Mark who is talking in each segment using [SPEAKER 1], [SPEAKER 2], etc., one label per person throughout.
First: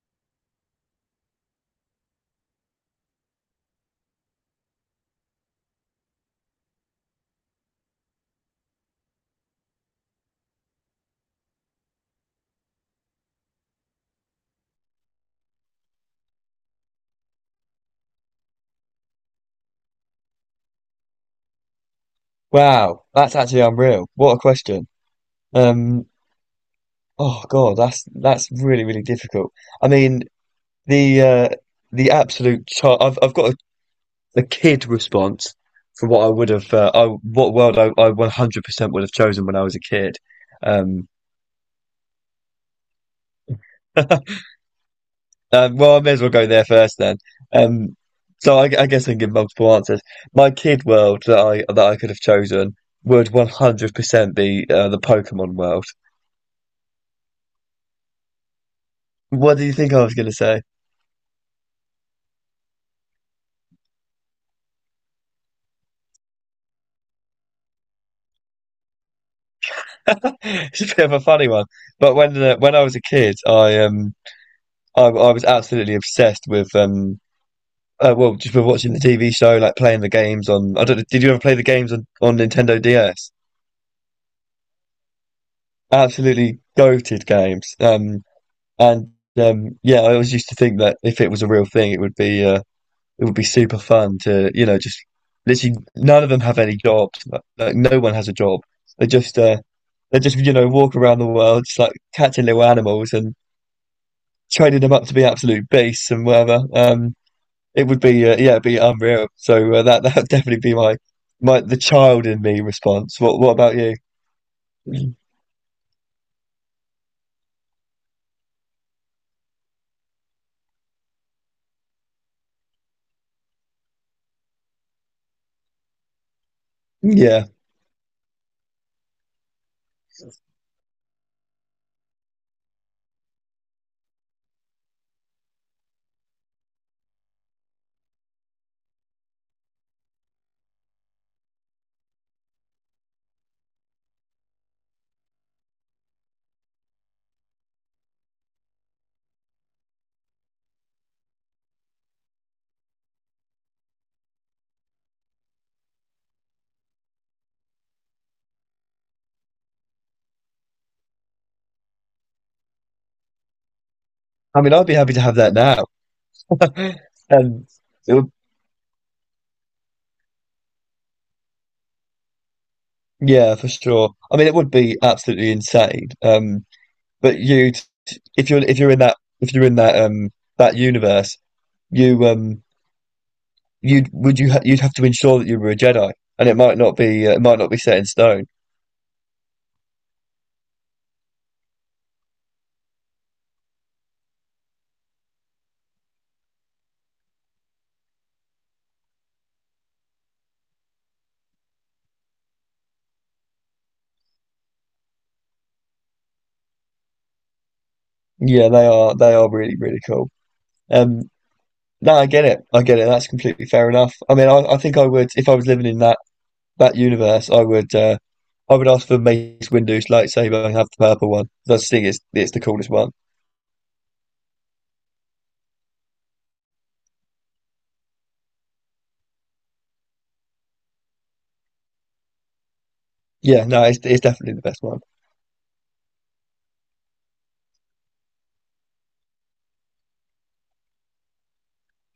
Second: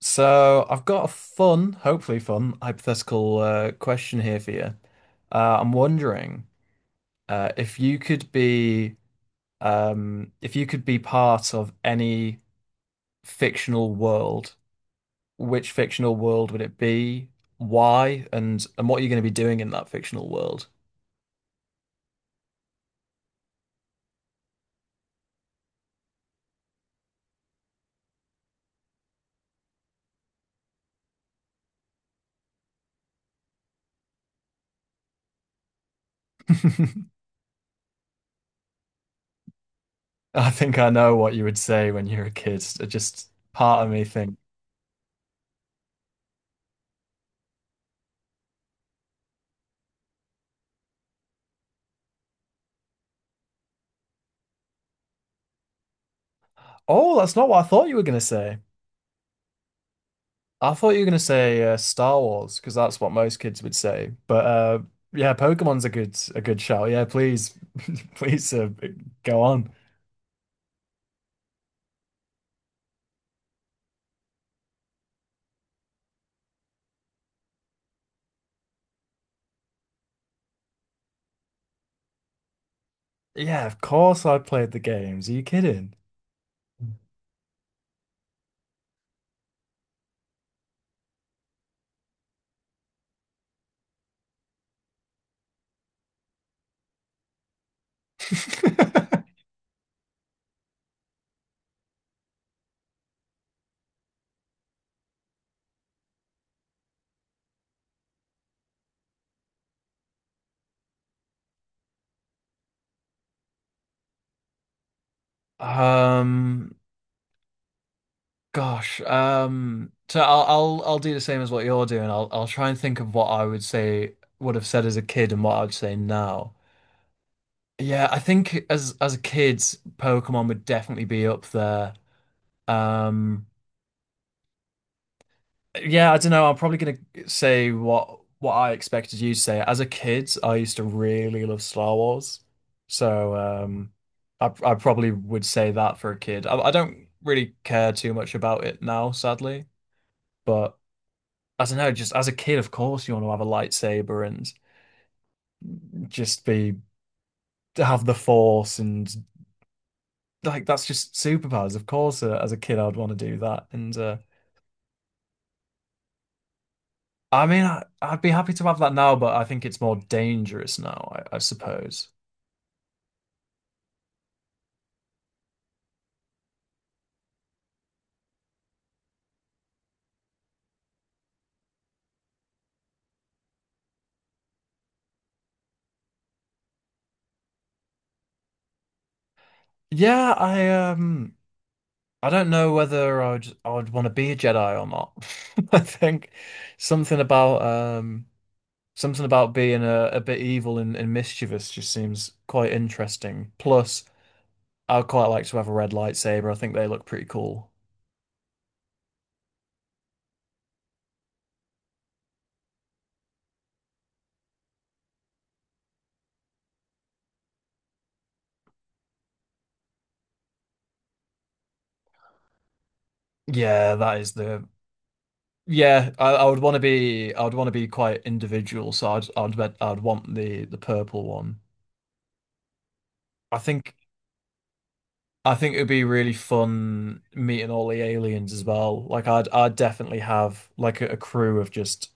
[SPEAKER 1] So I've got a fun, hopefully fun, hypothetical question here for you. I'm wondering if you could be if you could be part of any fictional world, which fictional world would it be? Why? And what are you going to be doing in that fictional world?
[SPEAKER 2] Wow, that's actually unreal. What a question. Um, oh God, that's really difficult. I mean, the uh, the absolute char I've got a kid response for what I would have I what world I 100% would have chosen when I was a kid.
[SPEAKER 1] I think I
[SPEAKER 2] Um,
[SPEAKER 1] know what you would say when you're a kid. It just part of me think,
[SPEAKER 2] well, I may as well go there first then. Um, so I guess I can give multiple answers. My kid world that I could have chosen would 100% be the Pokemon world.
[SPEAKER 1] oh, that's not what I thought you were going to.
[SPEAKER 2] What do you think I was going to say?
[SPEAKER 1] I thought you were gonna say Star Wars because that's what most kids would say. But yeah, Pokemon's a good shout. Yeah, please, please go on.
[SPEAKER 2] It's a bit of a funny one, but when I was a kid, I was absolutely obsessed with just with watching the TV show, like playing the games on. I don't know, did you ever play the games on Nintendo DS?
[SPEAKER 1] Yeah, of course I played the games. Are you kidding?
[SPEAKER 2] Absolutely goated games. And yeah, I always used to think that if it was a real thing, it would be super fun to you know just literally none of them have any jobs. Like no one has a job. They just uh they just you know walk around the world just like catching little animals and training them up to be absolute beasts and whatever. It would be yeah, it'd be unreal. So that that would definitely be my my the child in me response. What about you?
[SPEAKER 1] Um, gosh. So I'll do the same as what you're doing. I'll try and think of what I would say would have said as a kid and what I would say now.
[SPEAKER 2] Yeah,
[SPEAKER 1] Yeah, I think as a kid, Pokemon would definitely be up there. Um. Yeah, I don't know. I'm probably gonna say what I expected you to say. As a kid, I used to really love Star Wars, so I probably would say that for a kid. I don't really care too much about it now, sadly. But I don't know. Just as a kid, of course, you want to have a lightsaber and just be have the Force and like that's just superpowers. Of course, as a kid, I'd want to do that. And
[SPEAKER 2] I mean, I'd be happy to have that now,
[SPEAKER 1] I mean,
[SPEAKER 2] and
[SPEAKER 1] I,
[SPEAKER 2] it
[SPEAKER 1] I'd be
[SPEAKER 2] would
[SPEAKER 1] happy to have that now, but I think it's more dangerous now, I suppose.
[SPEAKER 2] yeah, for sure. I mean, it would be absolutely insane. But you if you're in that that universe, you um you'd you'd have to ensure that you were a Jedi, and it might not be it might not be set in stone.
[SPEAKER 1] Yeah, I don't know whether I would want to be a Jedi or not. I think something about um something about being a bit evil and mischievous just seems quite interesting. Plus, I'd quite like to have a red lightsaber. I think they look pretty cool.
[SPEAKER 2] Yeah, they are really cool. Um, no, I get it. I get it. That's completely fair enough. I mean, I think I would, if I was living in that universe, I would ask for Mace Windu's lightsaber and have the purple one. I just think it's the coolest one.
[SPEAKER 1] Yeah, that is the yeah, I would want to be I would want to be quite individual, so I'd want the purple one. I
[SPEAKER 2] Yeah, no,
[SPEAKER 1] think
[SPEAKER 2] it's definitely the best one.
[SPEAKER 1] I think it'd be really fun meeting all the aliens as well. Like I'd definitely have like a crew of just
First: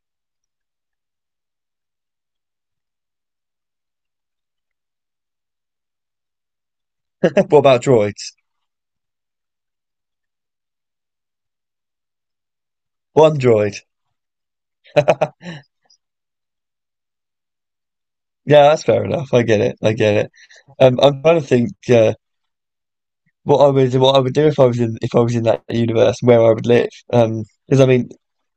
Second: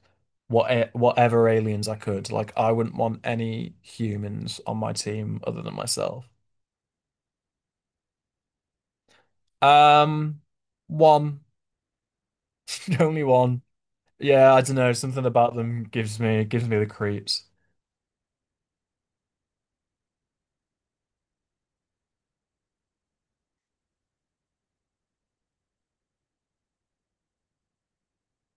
[SPEAKER 1] whatever aliens I could. Like I wouldn't want any humans on my team other than myself.
[SPEAKER 2] What about droids?
[SPEAKER 1] Um, one, only
[SPEAKER 2] One
[SPEAKER 1] one.
[SPEAKER 2] droid.
[SPEAKER 1] Yeah, I don't know. Something about them gives me the creeps.
[SPEAKER 2] Yeah, that's fair enough. I get it. I get it. I'm trying to think what I would do if I was in that universe where I would live. Because I mean,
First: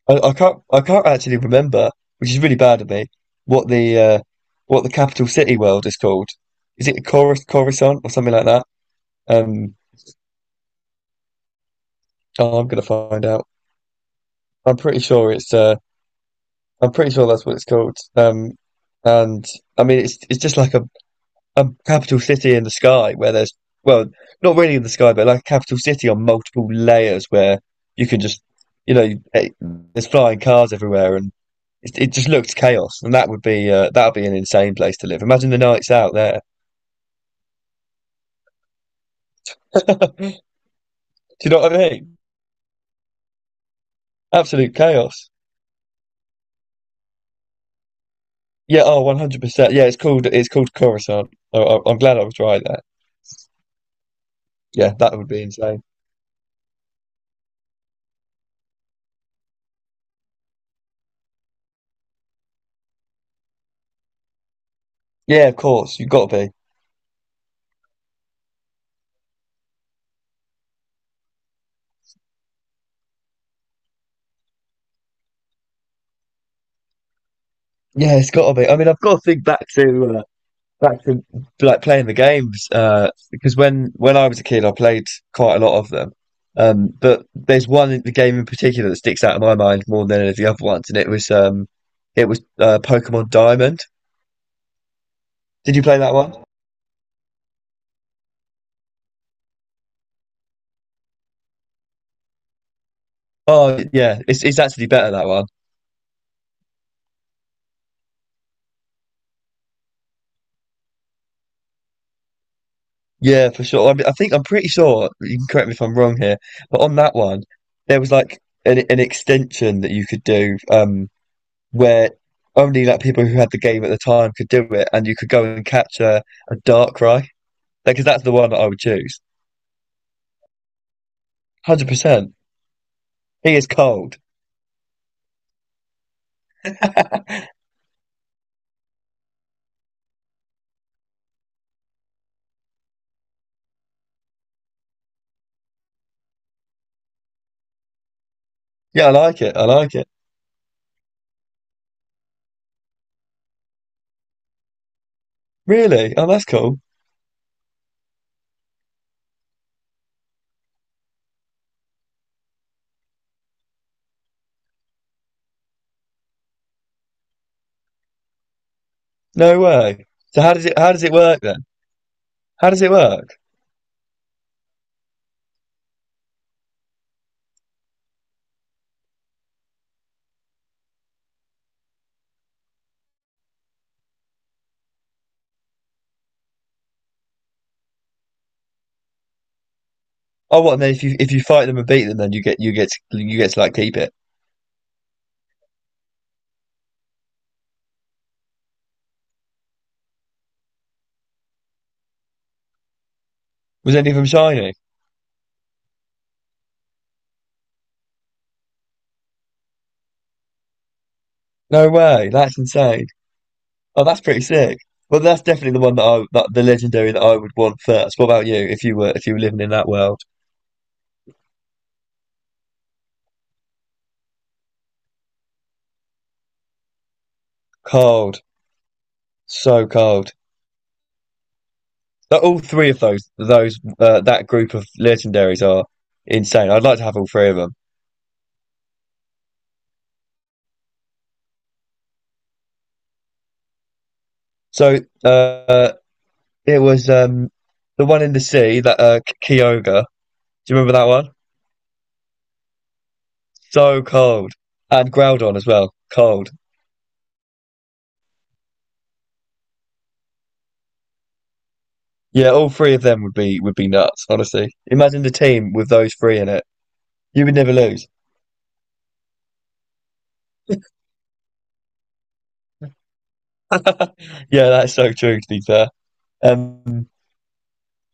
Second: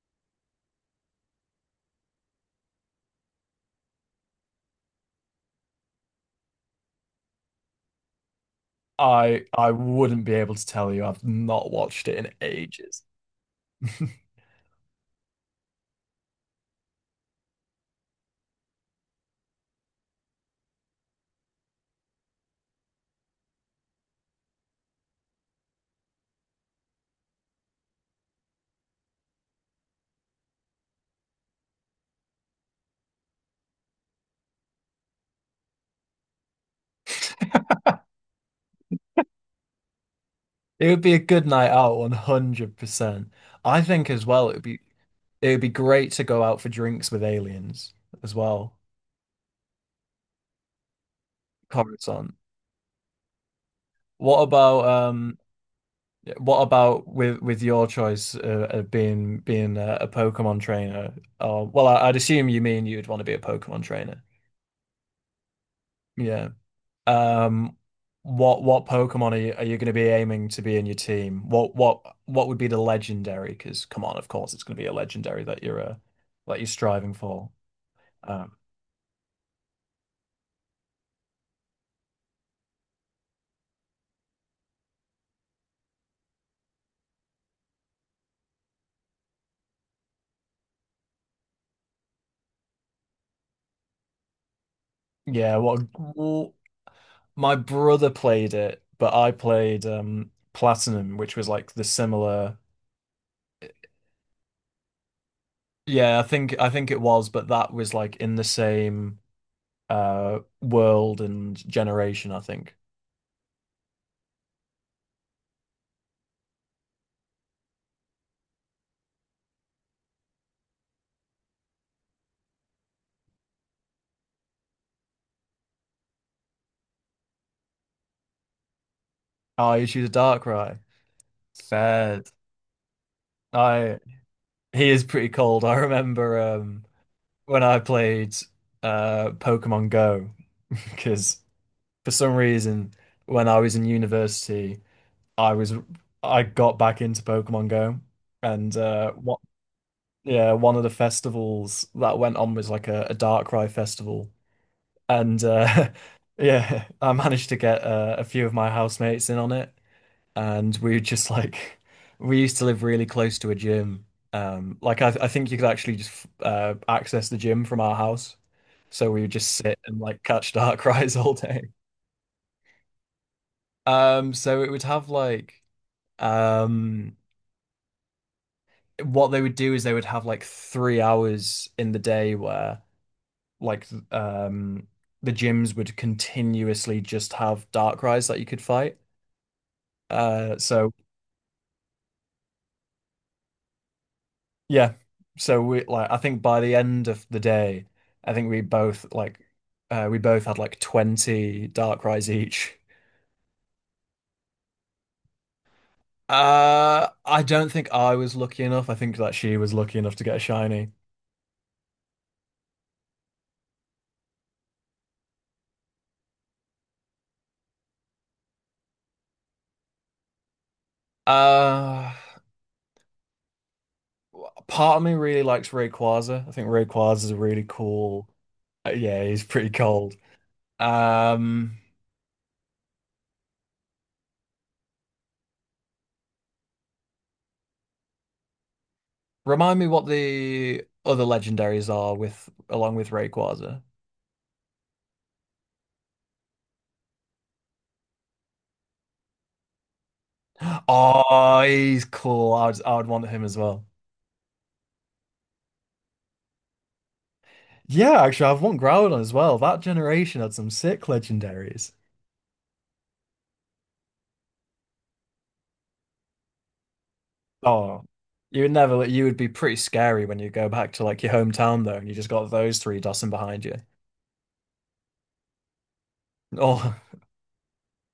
[SPEAKER 2] I can't actually remember, which is really bad of me, what the uh, what the capital city world is called. Is it Coruscant or something like that?
[SPEAKER 1] I
[SPEAKER 2] Um,
[SPEAKER 1] wouldn't be able to tell you. I've not watched it in
[SPEAKER 2] oh, I'm gonna
[SPEAKER 1] ages.
[SPEAKER 2] find out. I'm pretty sure it's I'm pretty sure that's what it's called. And I mean it's just like a capital city in the sky where there's well not really in the sky but like a capital city on multiple layers where you can just you know there's flying cars everywhere and it just looked chaos, and that would be an insane place to live. Imagine the nights out there.
[SPEAKER 1] It would be a good
[SPEAKER 2] Do you know
[SPEAKER 1] night
[SPEAKER 2] what I
[SPEAKER 1] out,
[SPEAKER 2] mean?
[SPEAKER 1] 100%. I think as well,
[SPEAKER 2] Absolute chaos.
[SPEAKER 1] it would be great to go out for drinks with aliens as well.
[SPEAKER 2] Yeah. Oh, 100%. Yeah. It's called Coruscant. Oh, I- I'm glad I
[SPEAKER 1] Coruscant.
[SPEAKER 2] was right there.
[SPEAKER 1] What about
[SPEAKER 2] Yeah, that would
[SPEAKER 1] um
[SPEAKER 2] be insane.
[SPEAKER 1] what about with your choice of being a Pokemon trainer? Or well, I'd assume you mean you'd want to be a Pokemon trainer.
[SPEAKER 2] Yeah, of course. You've got to
[SPEAKER 1] Yeah.
[SPEAKER 2] be.
[SPEAKER 1] Um, what Pokemon are you going to be aiming to be in your team? What would be the legendary? Because come on, of course it's going to be a legendary that you're striving for.
[SPEAKER 2] Yeah, it's got to
[SPEAKER 1] Um,
[SPEAKER 2] be. I mean, I've got to think back to back to like playing the games because when I was a kid, I played quite a lot of them. But there's one in the game in particular that sticks out in my mind more than any of the other ones, and it was Pokemon Diamond.
[SPEAKER 1] yeah.
[SPEAKER 2] Did you play that one?
[SPEAKER 1] What My brother played it, but I played Platinum, which was like the similar.
[SPEAKER 2] Oh, yeah. It's actually better that one.
[SPEAKER 1] Yeah, I think it was, but that was like in the same world and generation, I think.
[SPEAKER 2] Yeah, for sure. I mean, I think I'm pretty sure. You can correct me if I'm wrong here, but on that one, there was like an extension that you could do, where only like people who had the game at the time could do it, and you could go and capture a Darkrai. Because that's the one that I would choose.
[SPEAKER 1] Oh, you choose a Darkrai. Sad.
[SPEAKER 2] 100%. He is
[SPEAKER 1] I
[SPEAKER 2] cold.
[SPEAKER 1] He is pretty cold. I remember when I played Pokemon Go, because for some reason, when I was in university, I was I got back into Pokemon Go, and
[SPEAKER 2] Yeah, I
[SPEAKER 1] what
[SPEAKER 2] like it. I like it.
[SPEAKER 1] yeah, one of the festivals that went on was like a Darkrai festival, and
[SPEAKER 2] Really? Oh, that's cool.
[SPEAKER 1] yeah, I managed to get a few of my housemates in on it, and we were just like we used to live really close to a gym. Like I think you could actually just access the gym from our house, so we would just
[SPEAKER 2] No
[SPEAKER 1] sit and
[SPEAKER 2] way.
[SPEAKER 1] like
[SPEAKER 2] So
[SPEAKER 1] catch
[SPEAKER 2] how does it
[SPEAKER 1] dark
[SPEAKER 2] how does it
[SPEAKER 1] cries all
[SPEAKER 2] work then?
[SPEAKER 1] day.
[SPEAKER 2] How does it work?
[SPEAKER 1] So it would have um, what they would do is they would have like 3 hours in the day where like th- um the gyms would continuously just have dark cries that you could fight. Uh,
[SPEAKER 2] Oh, what? And
[SPEAKER 1] so
[SPEAKER 2] then if you fight them and beat them, then you get to like keep it.
[SPEAKER 1] Yeah. So we like I think by the end of the day, I think we both had like 20 dark rides each.
[SPEAKER 2] Was any of them shiny?
[SPEAKER 1] Uh, I don't think I was lucky enough. I think that she was lucky enough to get a shiny.
[SPEAKER 2] No way. That's insane. Oh, that's pretty sick. Well, that's definitely the one that the legendary that I would want first. What about you? If you were living in that world,
[SPEAKER 1] Uh, part of me really likes Rayquaza. I think Rayquaza is a really cool.
[SPEAKER 2] cold,
[SPEAKER 1] Yeah, he's pretty
[SPEAKER 2] so
[SPEAKER 1] cold.
[SPEAKER 2] cold.
[SPEAKER 1] Um
[SPEAKER 2] Like, all three of those that group of legendaries are insane. I'd like to have all three of them.
[SPEAKER 1] Remind me what the other legendaries are with along with Rayquaza.
[SPEAKER 2] So it was the one in the sea that Kyogre. Do you remember that one?
[SPEAKER 1] Oh, he's cool. I would want him as well.
[SPEAKER 2] So cold and Groudon as well. Cold.
[SPEAKER 1] Yeah, actually, I've won Groudon as well. That generation had some sick legendaries.
[SPEAKER 2] Yeah, all three of them would be nuts, honestly. Imagine the team with those three in it. You would never
[SPEAKER 1] Oh,
[SPEAKER 2] lose.
[SPEAKER 1] you would never, you would be pretty scary when you go back to like your hometown though, and you just got those three dossing behind you.
[SPEAKER 2] Yeah, that's so true, to be fair.
[SPEAKER 1] Oh,
[SPEAKER 2] Um,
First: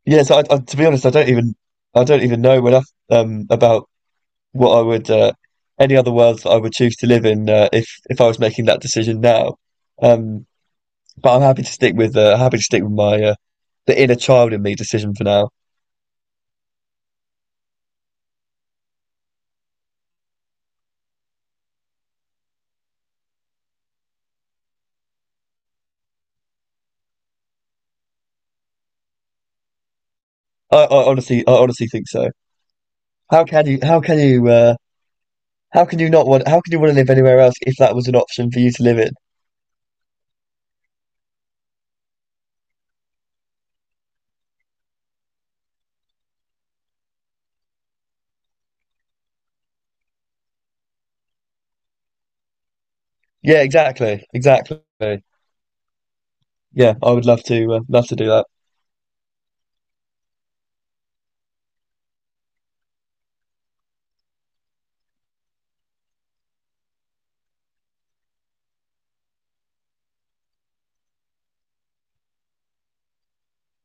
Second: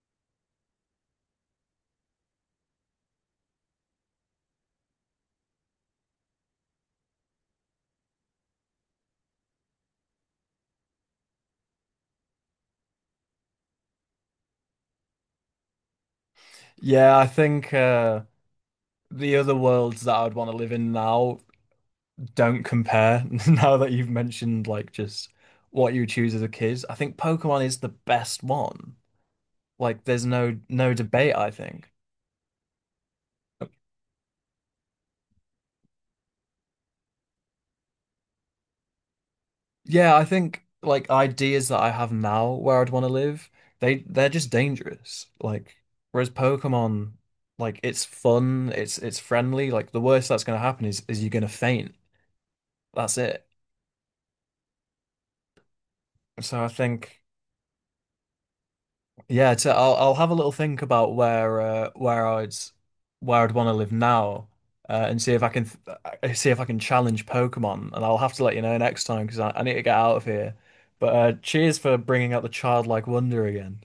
[SPEAKER 2] yeah, so to be honest, I don't even know enough about what I would any other worlds that I would choose to live in if I was making that decision now. Um, but I'm happy to stick with happy to stick with my the inner child in me decision for now.
[SPEAKER 1] yeah, I think the other worlds that I'd want to live in now don't compare. Now that you've mentioned like just what you choose as a kid, I think Pokemon is the best one. Like, there's no
[SPEAKER 2] I
[SPEAKER 1] debate,
[SPEAKER 2] honestly
[SPEAKER 1] I
[SPEAKER 2] I honestly
[SPEAKER 1] think.
[SPEAKER 2] think so. How can you how can you How can you not want, how can you want to live anywhere else if that was an option for you to live in?
[SPEAKER 1] Yeah, I think like ideas that I have now where I'd want to live, they're just dangerous. Like whereas Pokemon, like it's fun, it's friendly. Like the worst that's going to happen is you're going to faint. That's it.
[SPEAKER 2] Yeah, exactly. Exactly.
[SPEAKER 1] So I
[SPEAKER 2] Yeah, I
[SPEAKER 1] think
[SPEAKER 2] would love to love to do that.
[SPEAKER 1] yeah, to, I'll have a little think about where I'd want to live now, and see if I can challenge Pokemon. And I'll have to let you know next time because I need to get out of here. But cheers for bringing out the childlike wonder again.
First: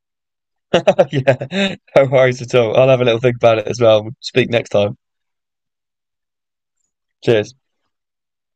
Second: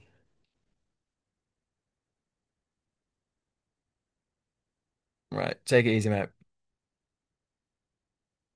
[SPEAKER 2] Yeah, no worries at all. I'll have a little think about it as well. Speak next time.
[SPEAKER 1] Right. Take it easy, mate.
[SPEAKER 2] Cheers.